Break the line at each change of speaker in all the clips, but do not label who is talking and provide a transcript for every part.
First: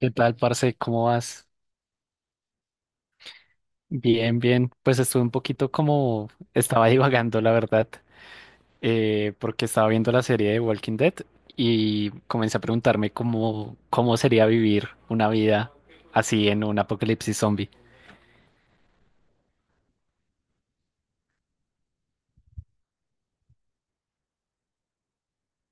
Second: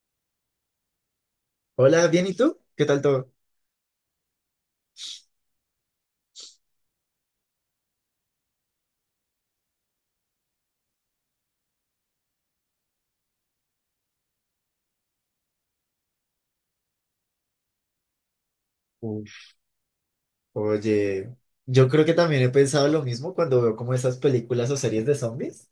¿Qué tal, parce? ¿Cómo vas?
Hola, bien, ¿y tú? ¿Qué tal todo?
Bien, bien. Pues estuve un poquito como estaba divagando, la verdad, porque estaba viendo la serie de Walking Dead y comencé a preguntarme cómo sería vivir una vida así en un apocalipsis zombie.
Uf. Oye, yo creo que también he pensado lo mismo cuando veo como esas películas o series de zombies.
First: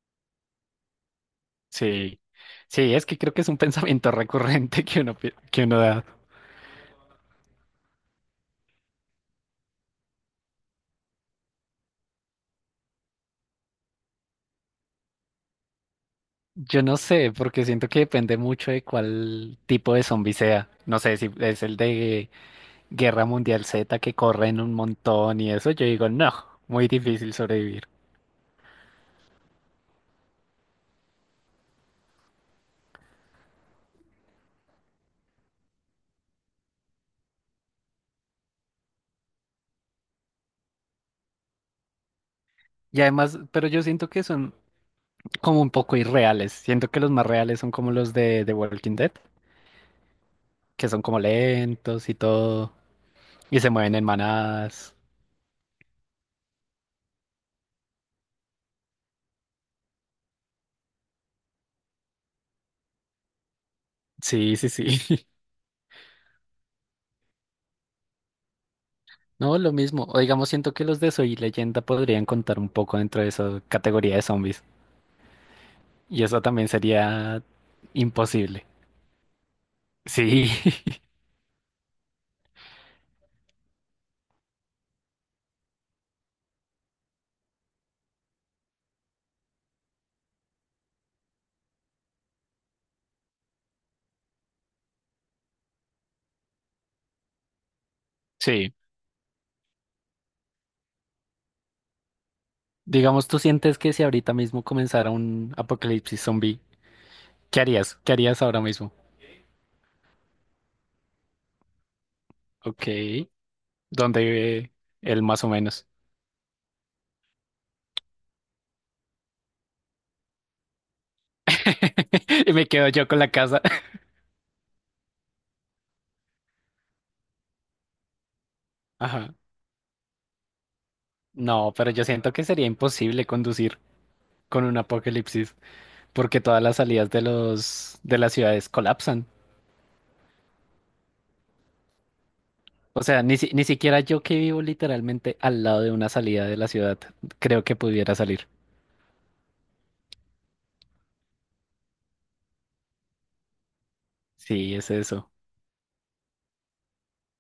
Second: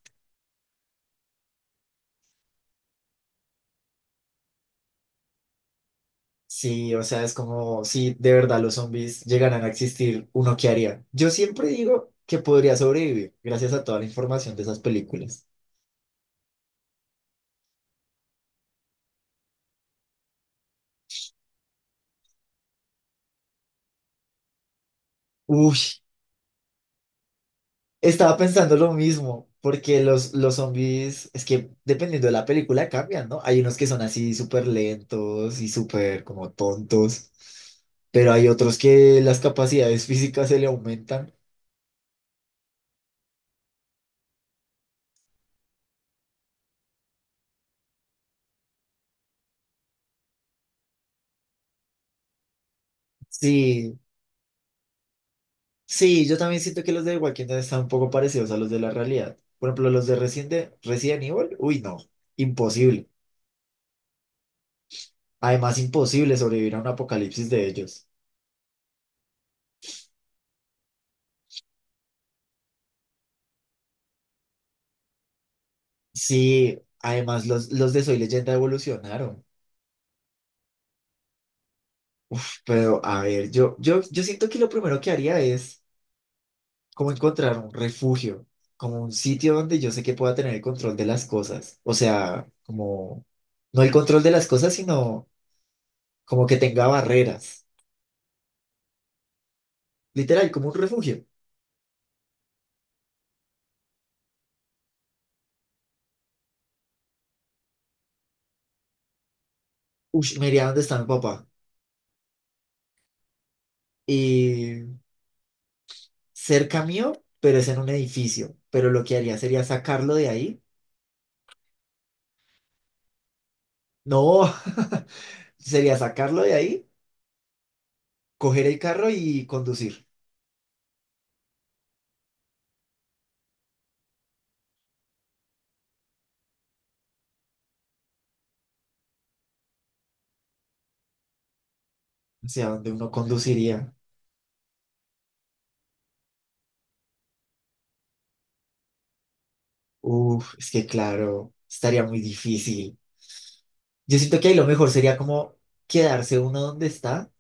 Sí, sí, es que creo que es un pensamiento recurrente que uno da.
Sí, o sea, es como si de verdad los zombies llegaran a existir, uno qué haría. Yo siempre digo que podría sobrevivir gracias a toda la información de esas películas.
Yo no sé, porque siento que depende mucho de cuál tipo de zombie sea. No sé si es el de Guerra Mundial Z que corren un montón y eso,
Uy.
yo digo, no, muy difícil sobrevivir.
Estaba pensando lo mismo, porque los zombies, es que dependiendo de la película cambian, ¿no? Hay unos que son así súper lentos y súper como tontos, pero hay otros que las capacidades físicas se le aumentan.
Y además, pero yo siento que son como un poco irreales. Siento que los más reales son como los de The Walking Dead, que son como lentos y todo, y se mueven
Sí,
en manadas.
sí, yo también siento que los de Walking Dead están un poco parecidos a los de la realidad. Por ejemplo, los de Resident Evil, uy, no, imposible.
Sí, sí, sí.
Además, imposible sobrevivir a un apocalipsis de ellos.
No, lo mismo. O digamos, siento que los de Soy Leyenda podrían contar un poco dentro de esa categoría de zombies. Y eso también
Sí,
sería
además los de Soy Leyenda
imposible.
evolucionaron.
Sí,
Pero, a ver, yo siento que lo primero que haría es como encontrar un refugio, como un sitio donde yo sé que pueda tener el control de las cosas. O sea, como, no el control de las cosas, sino como que tenga barreras.
sí.
Literal, como un refugio.
Digamos, tú sientes que si ahorita mismo comenzara un apocalipsis zombie, ¿qué harías? ¿Qué harías ahora mismo?
Ush, me iría donde está mi papá.
Ok, ¿dónde vive
Y
él más o menos?
cerca mío, pero es en un edificio. Pero lo que haría sería sacarlo de ahí.
Y me quedo yo con la casa.
No, sería sacarlo de ahí, coger el carro
Ajá.
y conducir.
No, pero yo siento que sería imposible conducir con un apocalipsis, porque todas las salidas de las ciudades colapsan.
O sea, donde
O
uno
sea, ni
conduciría.
siquiera yo que vivo literalmente al lado de una salida de la ciudad, creo que pudiera salir.
Uf, es que claro, estaría muy difícil. Yo siento que ahí lo
Sí,
mejor
es
sería
eso.
como quedarse uno donde está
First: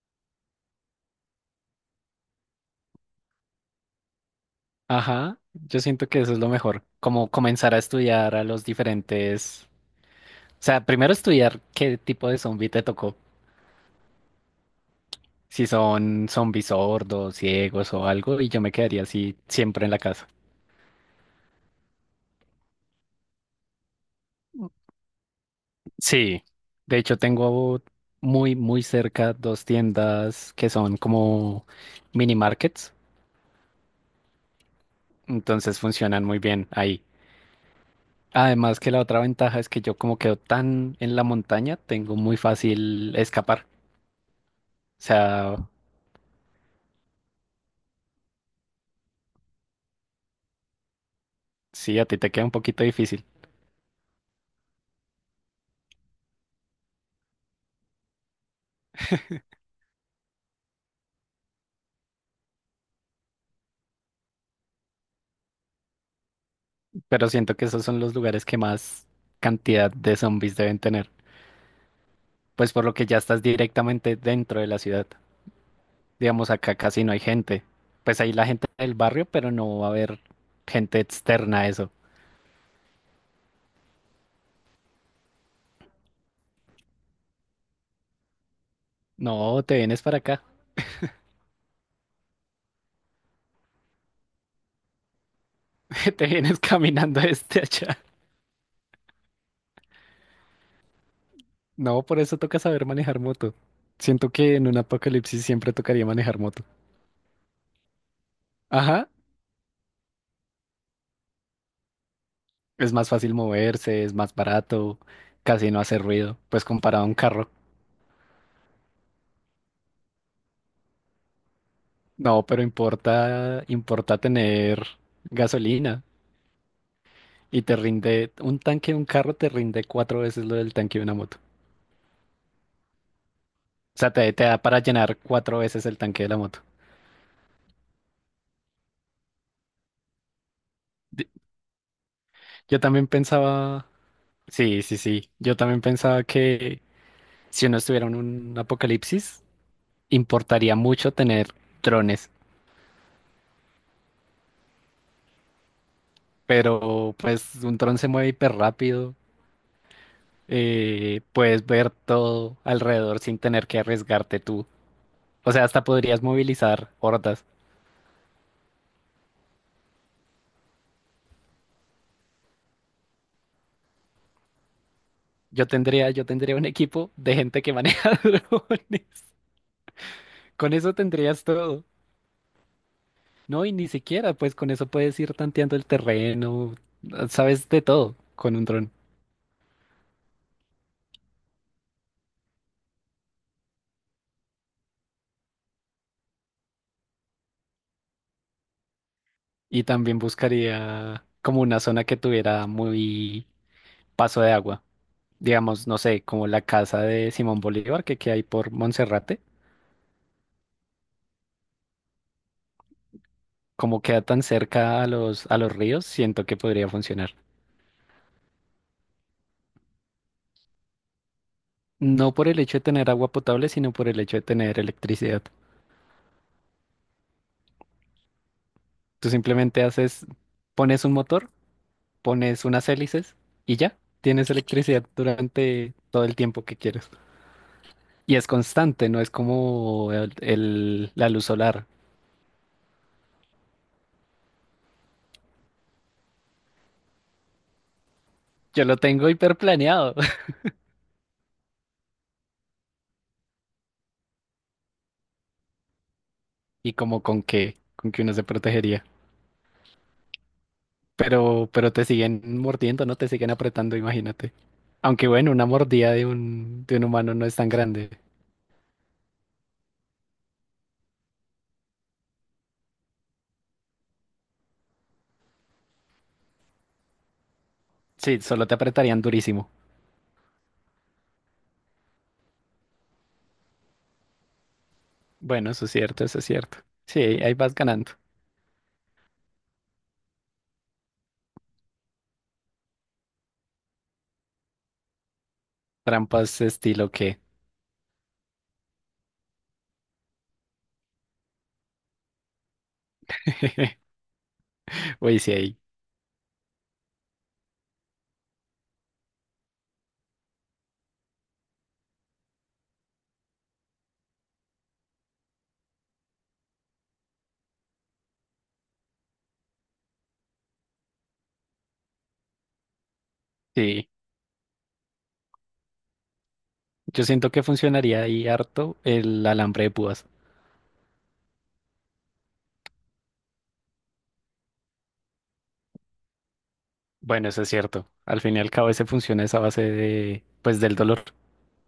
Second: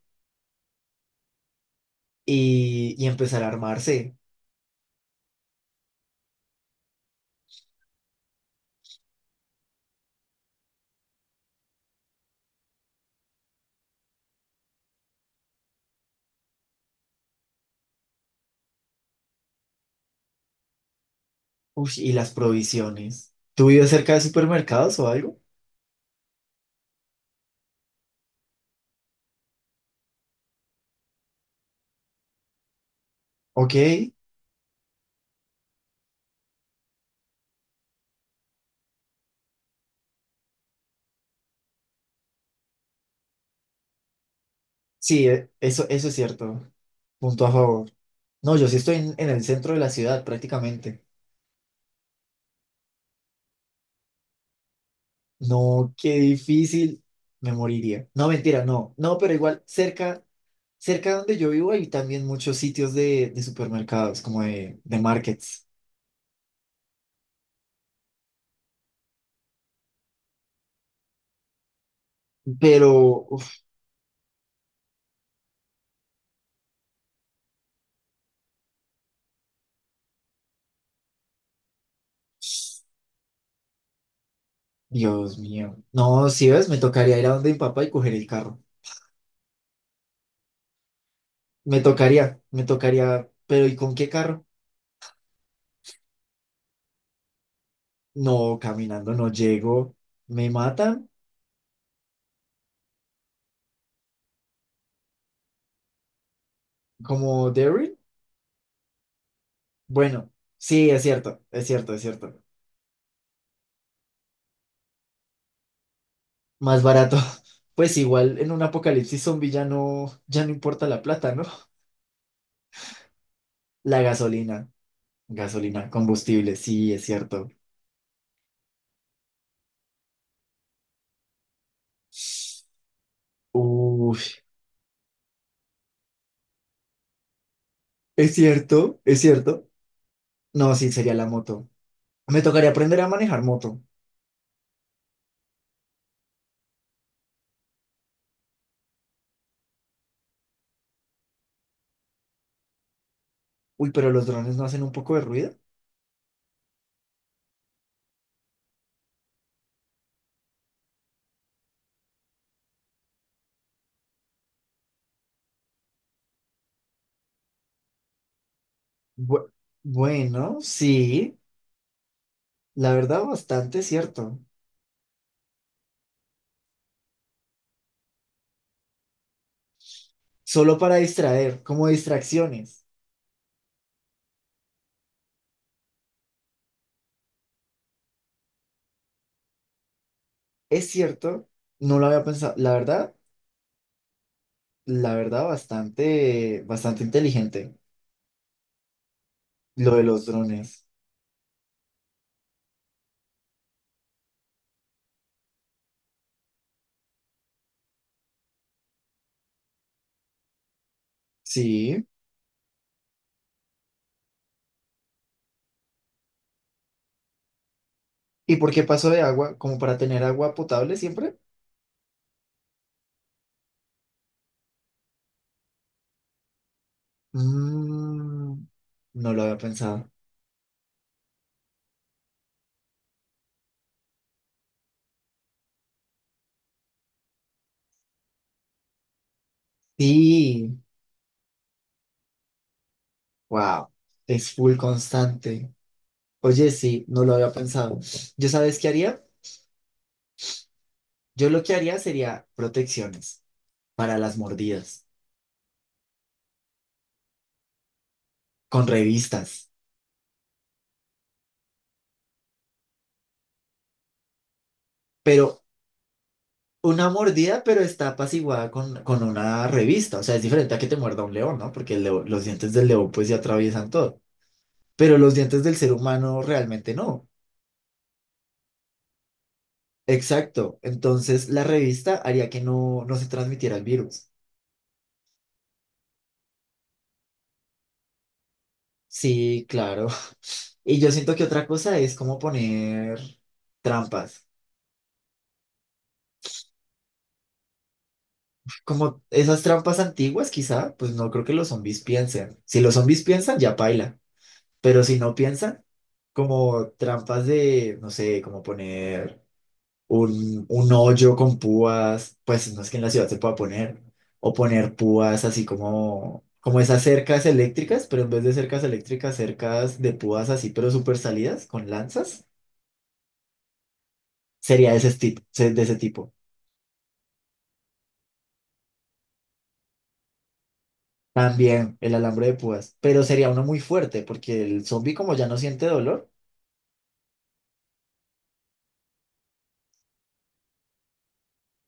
y empezar a armarse.
Ajá, yo siento que eso es lo mejor, como comenzar a estudiar a los diferentes, o sea, primero estudiar qué tipo de zombie te tocó, si son zombies sordos, ciegos o algo, y yo me quedaría así siempre en la casa.
Uf, y las provisiones. ¿Tú vives cerca de supermercados o algo?
Sí, de hecho tengo muy, muy cerca dos tiendas que son como mini markets,
Ok,
entonces funcionan muy bien ahí. Además que la otra ventaja es que yo como quedo tan en la montaña, tengo muy fácil escapar. O
sí,
sea,
eso, eso es cierto. Punto a favor. No, yo sí estoy en, el centro de la ciudad prácticamente.
sí, a ti te queda un poquito difícil,
No, qué difícil. Me moriría. No, mentira, no. No, pero igual cerca, donde yo vivo hay también muchos sitios de, supermercados, como de markets.
pero siento que esos son los lugares que más cantidad de zombies deben tener, pues por lo que ya
Pero,
estás
uf.
directamente dentro de la ciudad. Digamos, acá casi no hay gente. Pues ahí la gente del barrio, pero no va a haber gente externa a eso.
Dios mío. No, si ves, me tocaría ir a donde mi papá y coger el carro.
No, te vienes para acá,
Me tocaría, me tocaría. Pero ¿y con qué carro?
te vienes caminando desde allá.
No, caminando no llego. ¿Me matan?
No, por eso toca saber manejar moto. Siento que en un apocalipsis siempre tocaría manejar moto.
¿Como Derry?
Ajá,
Bueno, sí, es cierto, es cierto, es cierto.
es más fácil moverse, es más barato, casi no hace ruido, pues
Más
comparado a un
barato.
carro.
Pues igual en un apocalipsis zombie ya no importa la plata, ¿no?
No, pero importa,
La
importa
gasolina,
tener
gasolina,
gasolina
combustible, sí, es cierto.
y te rinde, un tanque de un carro te rinde cuatro veces lo del tanque de una moto. O sea,
Uy,
te da para llenar cuatro veces el tanque de la moto.
es cierto, es cierto. No, sí, sería la
Di-
moto. Me tocaría
Yo
aprender
también
a manejar moto.
pensaba, sí, sí, sí, yo también pensaba que si uno estuviera en un apocalipsis, importaría mucho tener drones,
Uy, pero los drones no hacen un poco de ruido.
pero pues un dron se mueve hiper rápido, puedes ver todo alrededor sin tener que arriesgarte tú. O sea, hasta podrías movilizar hordas.
Bu- bueno, sí, la verdad bastante cierto.
Yo tendría un equipo de gente que maneja drones. Con
Solo para
eso tendrías
distraer,
todo.
como distracciones.
No, y ni siquiera, pues con eso puedes ir tanteando el terreno, sabes de todo con un dron.
Es cierto, no lo había pensado. La verdad bastante, bastante inteligente
Y
lo de
también
los drones.
buscaría como una zona que tuviera muy paso de agua. Digamos, no sé, como la casa de Simón Bolívar que queda ahí por Monserrate.
Sí.
Como queda tan cerca a los ríos, siento que podría funcionar.
¿Y por qué paso de agua? ¿Como para tener agua potable siempre?
No por el hecho de tener agua potable, sino por el hecho de tener electricidad.
Mm,
Tú
no lo había
simplemente
pensado.
haces, pones un motor, pones unas hélices y ya, tienes electricidad durante todo el tiempo que quieres. Y es constante, no es como el,
Sí,
el- la luz solar.
wow, es full constante. Oye, sí, no lo había pensado. ¿Yo sabes
Yo
qué
lo
haría?
tengo hiperplaneado
Yo lo que haría sería protecciones para las mordidas,
y como con que uno se
con
protegería.
revistas,
Pero te siguen mordiendo, ¿no? Te siguen apretando, imagínate. Aunque bueno,
pero
una mordida de un
una
humano no es
mordida,
tan
pero está
grande.
apaciguada con una revista. O sea, es diferente a que te muerda un león, ¿no? Porque los dientes del león pues ya atraviesan todo, pero los dientes del ser humano realmente no.
Sí, solo te apretarían durísimo.
Exacto. Entonces, la revista haría que no, no se transmitiera el virus.
Bueno, eso es cierto, eso es cierto. Sí, ahí vas ganando.
Sí, claro. Y yo siento que otra cosa es como poner trampas.
Trampas estilo que.
Como esas trampas antiguas, quizá, pues no creo que los zombies piensen. Si los zombies piensan, ya paila. Pero si no
Uy, sí, ahí.
piensan, como trampas de, no sé, como poner un hoyo con púas, pues no es que en la ciudad se pueda poner. O poner púas así como, como esas cercas eléctricas, pero en vez de cercas eléctricas, cercas de púas así, pero súper salidas, con lanzas,
Sí.
sería de ese tipo, de ese tipo.
Yo siento que funcionaría ahí harto el alambre de púas.
También el alambre de púas, pero sería uno muy fuerte porque el zombie como ya no siente dolor.
Bueno, eso es cierto. Al fin y al cabo ese funciona esa base de, pues, del dolor.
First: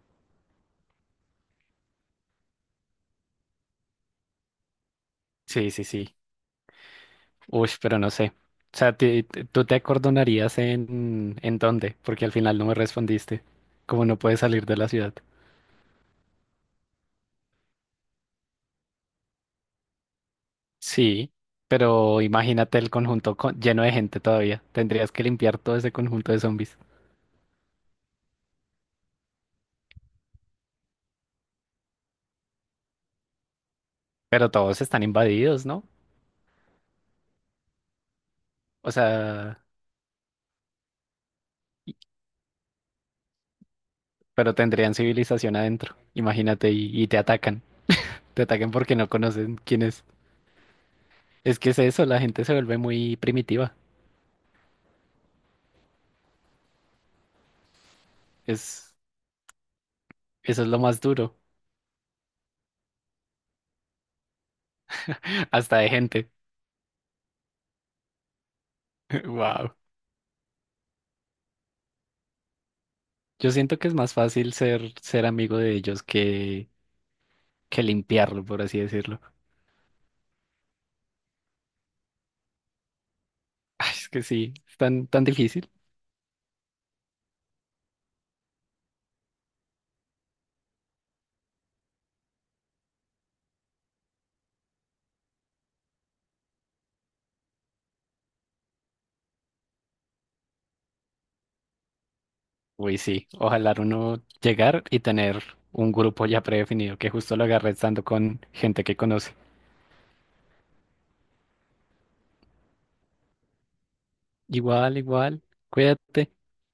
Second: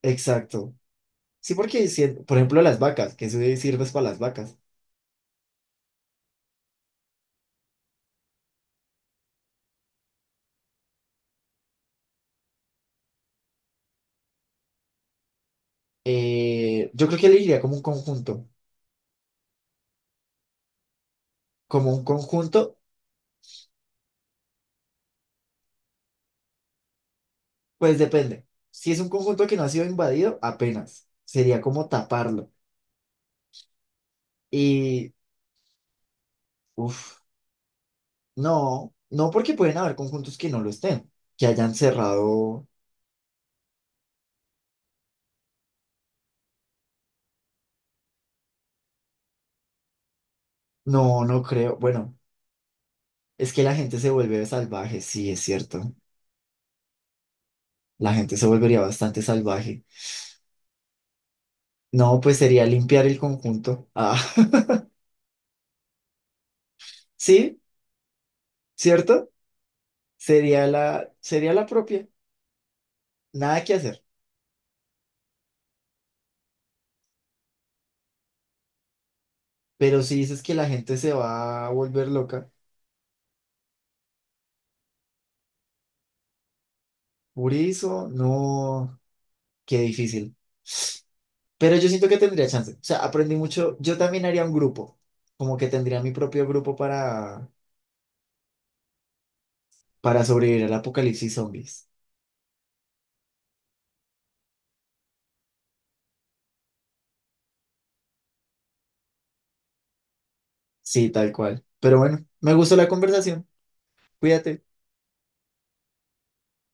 Exacto. Sí, porque, por ejemplo, las vacas, que eso de sirves para las vacas.
Sí, sí, sí. Uy, pero no sé. O sea, ¿tú te acordonarías en dónde? Porque al final no me respondiste. Como no puedes salir de la ciudad.
Yo creo que elegiría como un conjunto.
Sí,
Como un
pero
conjunto,
imagínate el lleno de gente todavía. Tendrías que limpiar todo ese conjunto de zombies.
pues depende. Si es un conjunto que no ha sido invadido, apenas. Sería como taparlo.
Pero todos están
Y,
invadidos, ¿no?
uff,
O
no, no porque
sea...
pueden haber conjuntos que no lo estén, que hayan cerrado.
pero tendrían civilización adentro. Imagínate, y te atacan. Te atacan porque no conocen quién es.
No, no
Es que
creo.
es eso,
Bueno,
la gente se vuelve muy
es que la
primitiva.
gente se vuelve salvaje, sí, es cierto. La gente se volvería
Es,
bastante salvaje.
Eso es lo más duro,
No, pues sería limpiar el conjunto. Ah,
hasta de gente.
sí, ¿cierto?
Wow.
Sería la propia,
Yo
nada que
siento que es
hacer.
más fácil ser amigo de ellos que limpiarlo, por así decirlo.
Pero si dices que la gente se va a volver loca,
Ay, es que sí, es tan, tan difícil.
por eso, no, qué difícil. Pero yo siento que tendría chance. O sea, aprendí mucho. Yo también haría un grupo, como que tendría mi propio grupo para, sobrevivir al apocalipsis zombies.
Uy, sí, ojalá uno llegar y tener un grupo ya predefinido que justo lo agarre estando con gente que conoce.
Sí, tal cual. Pero bueno, me gustó la conversación. Cuídate.
Igual, igual, cuídate.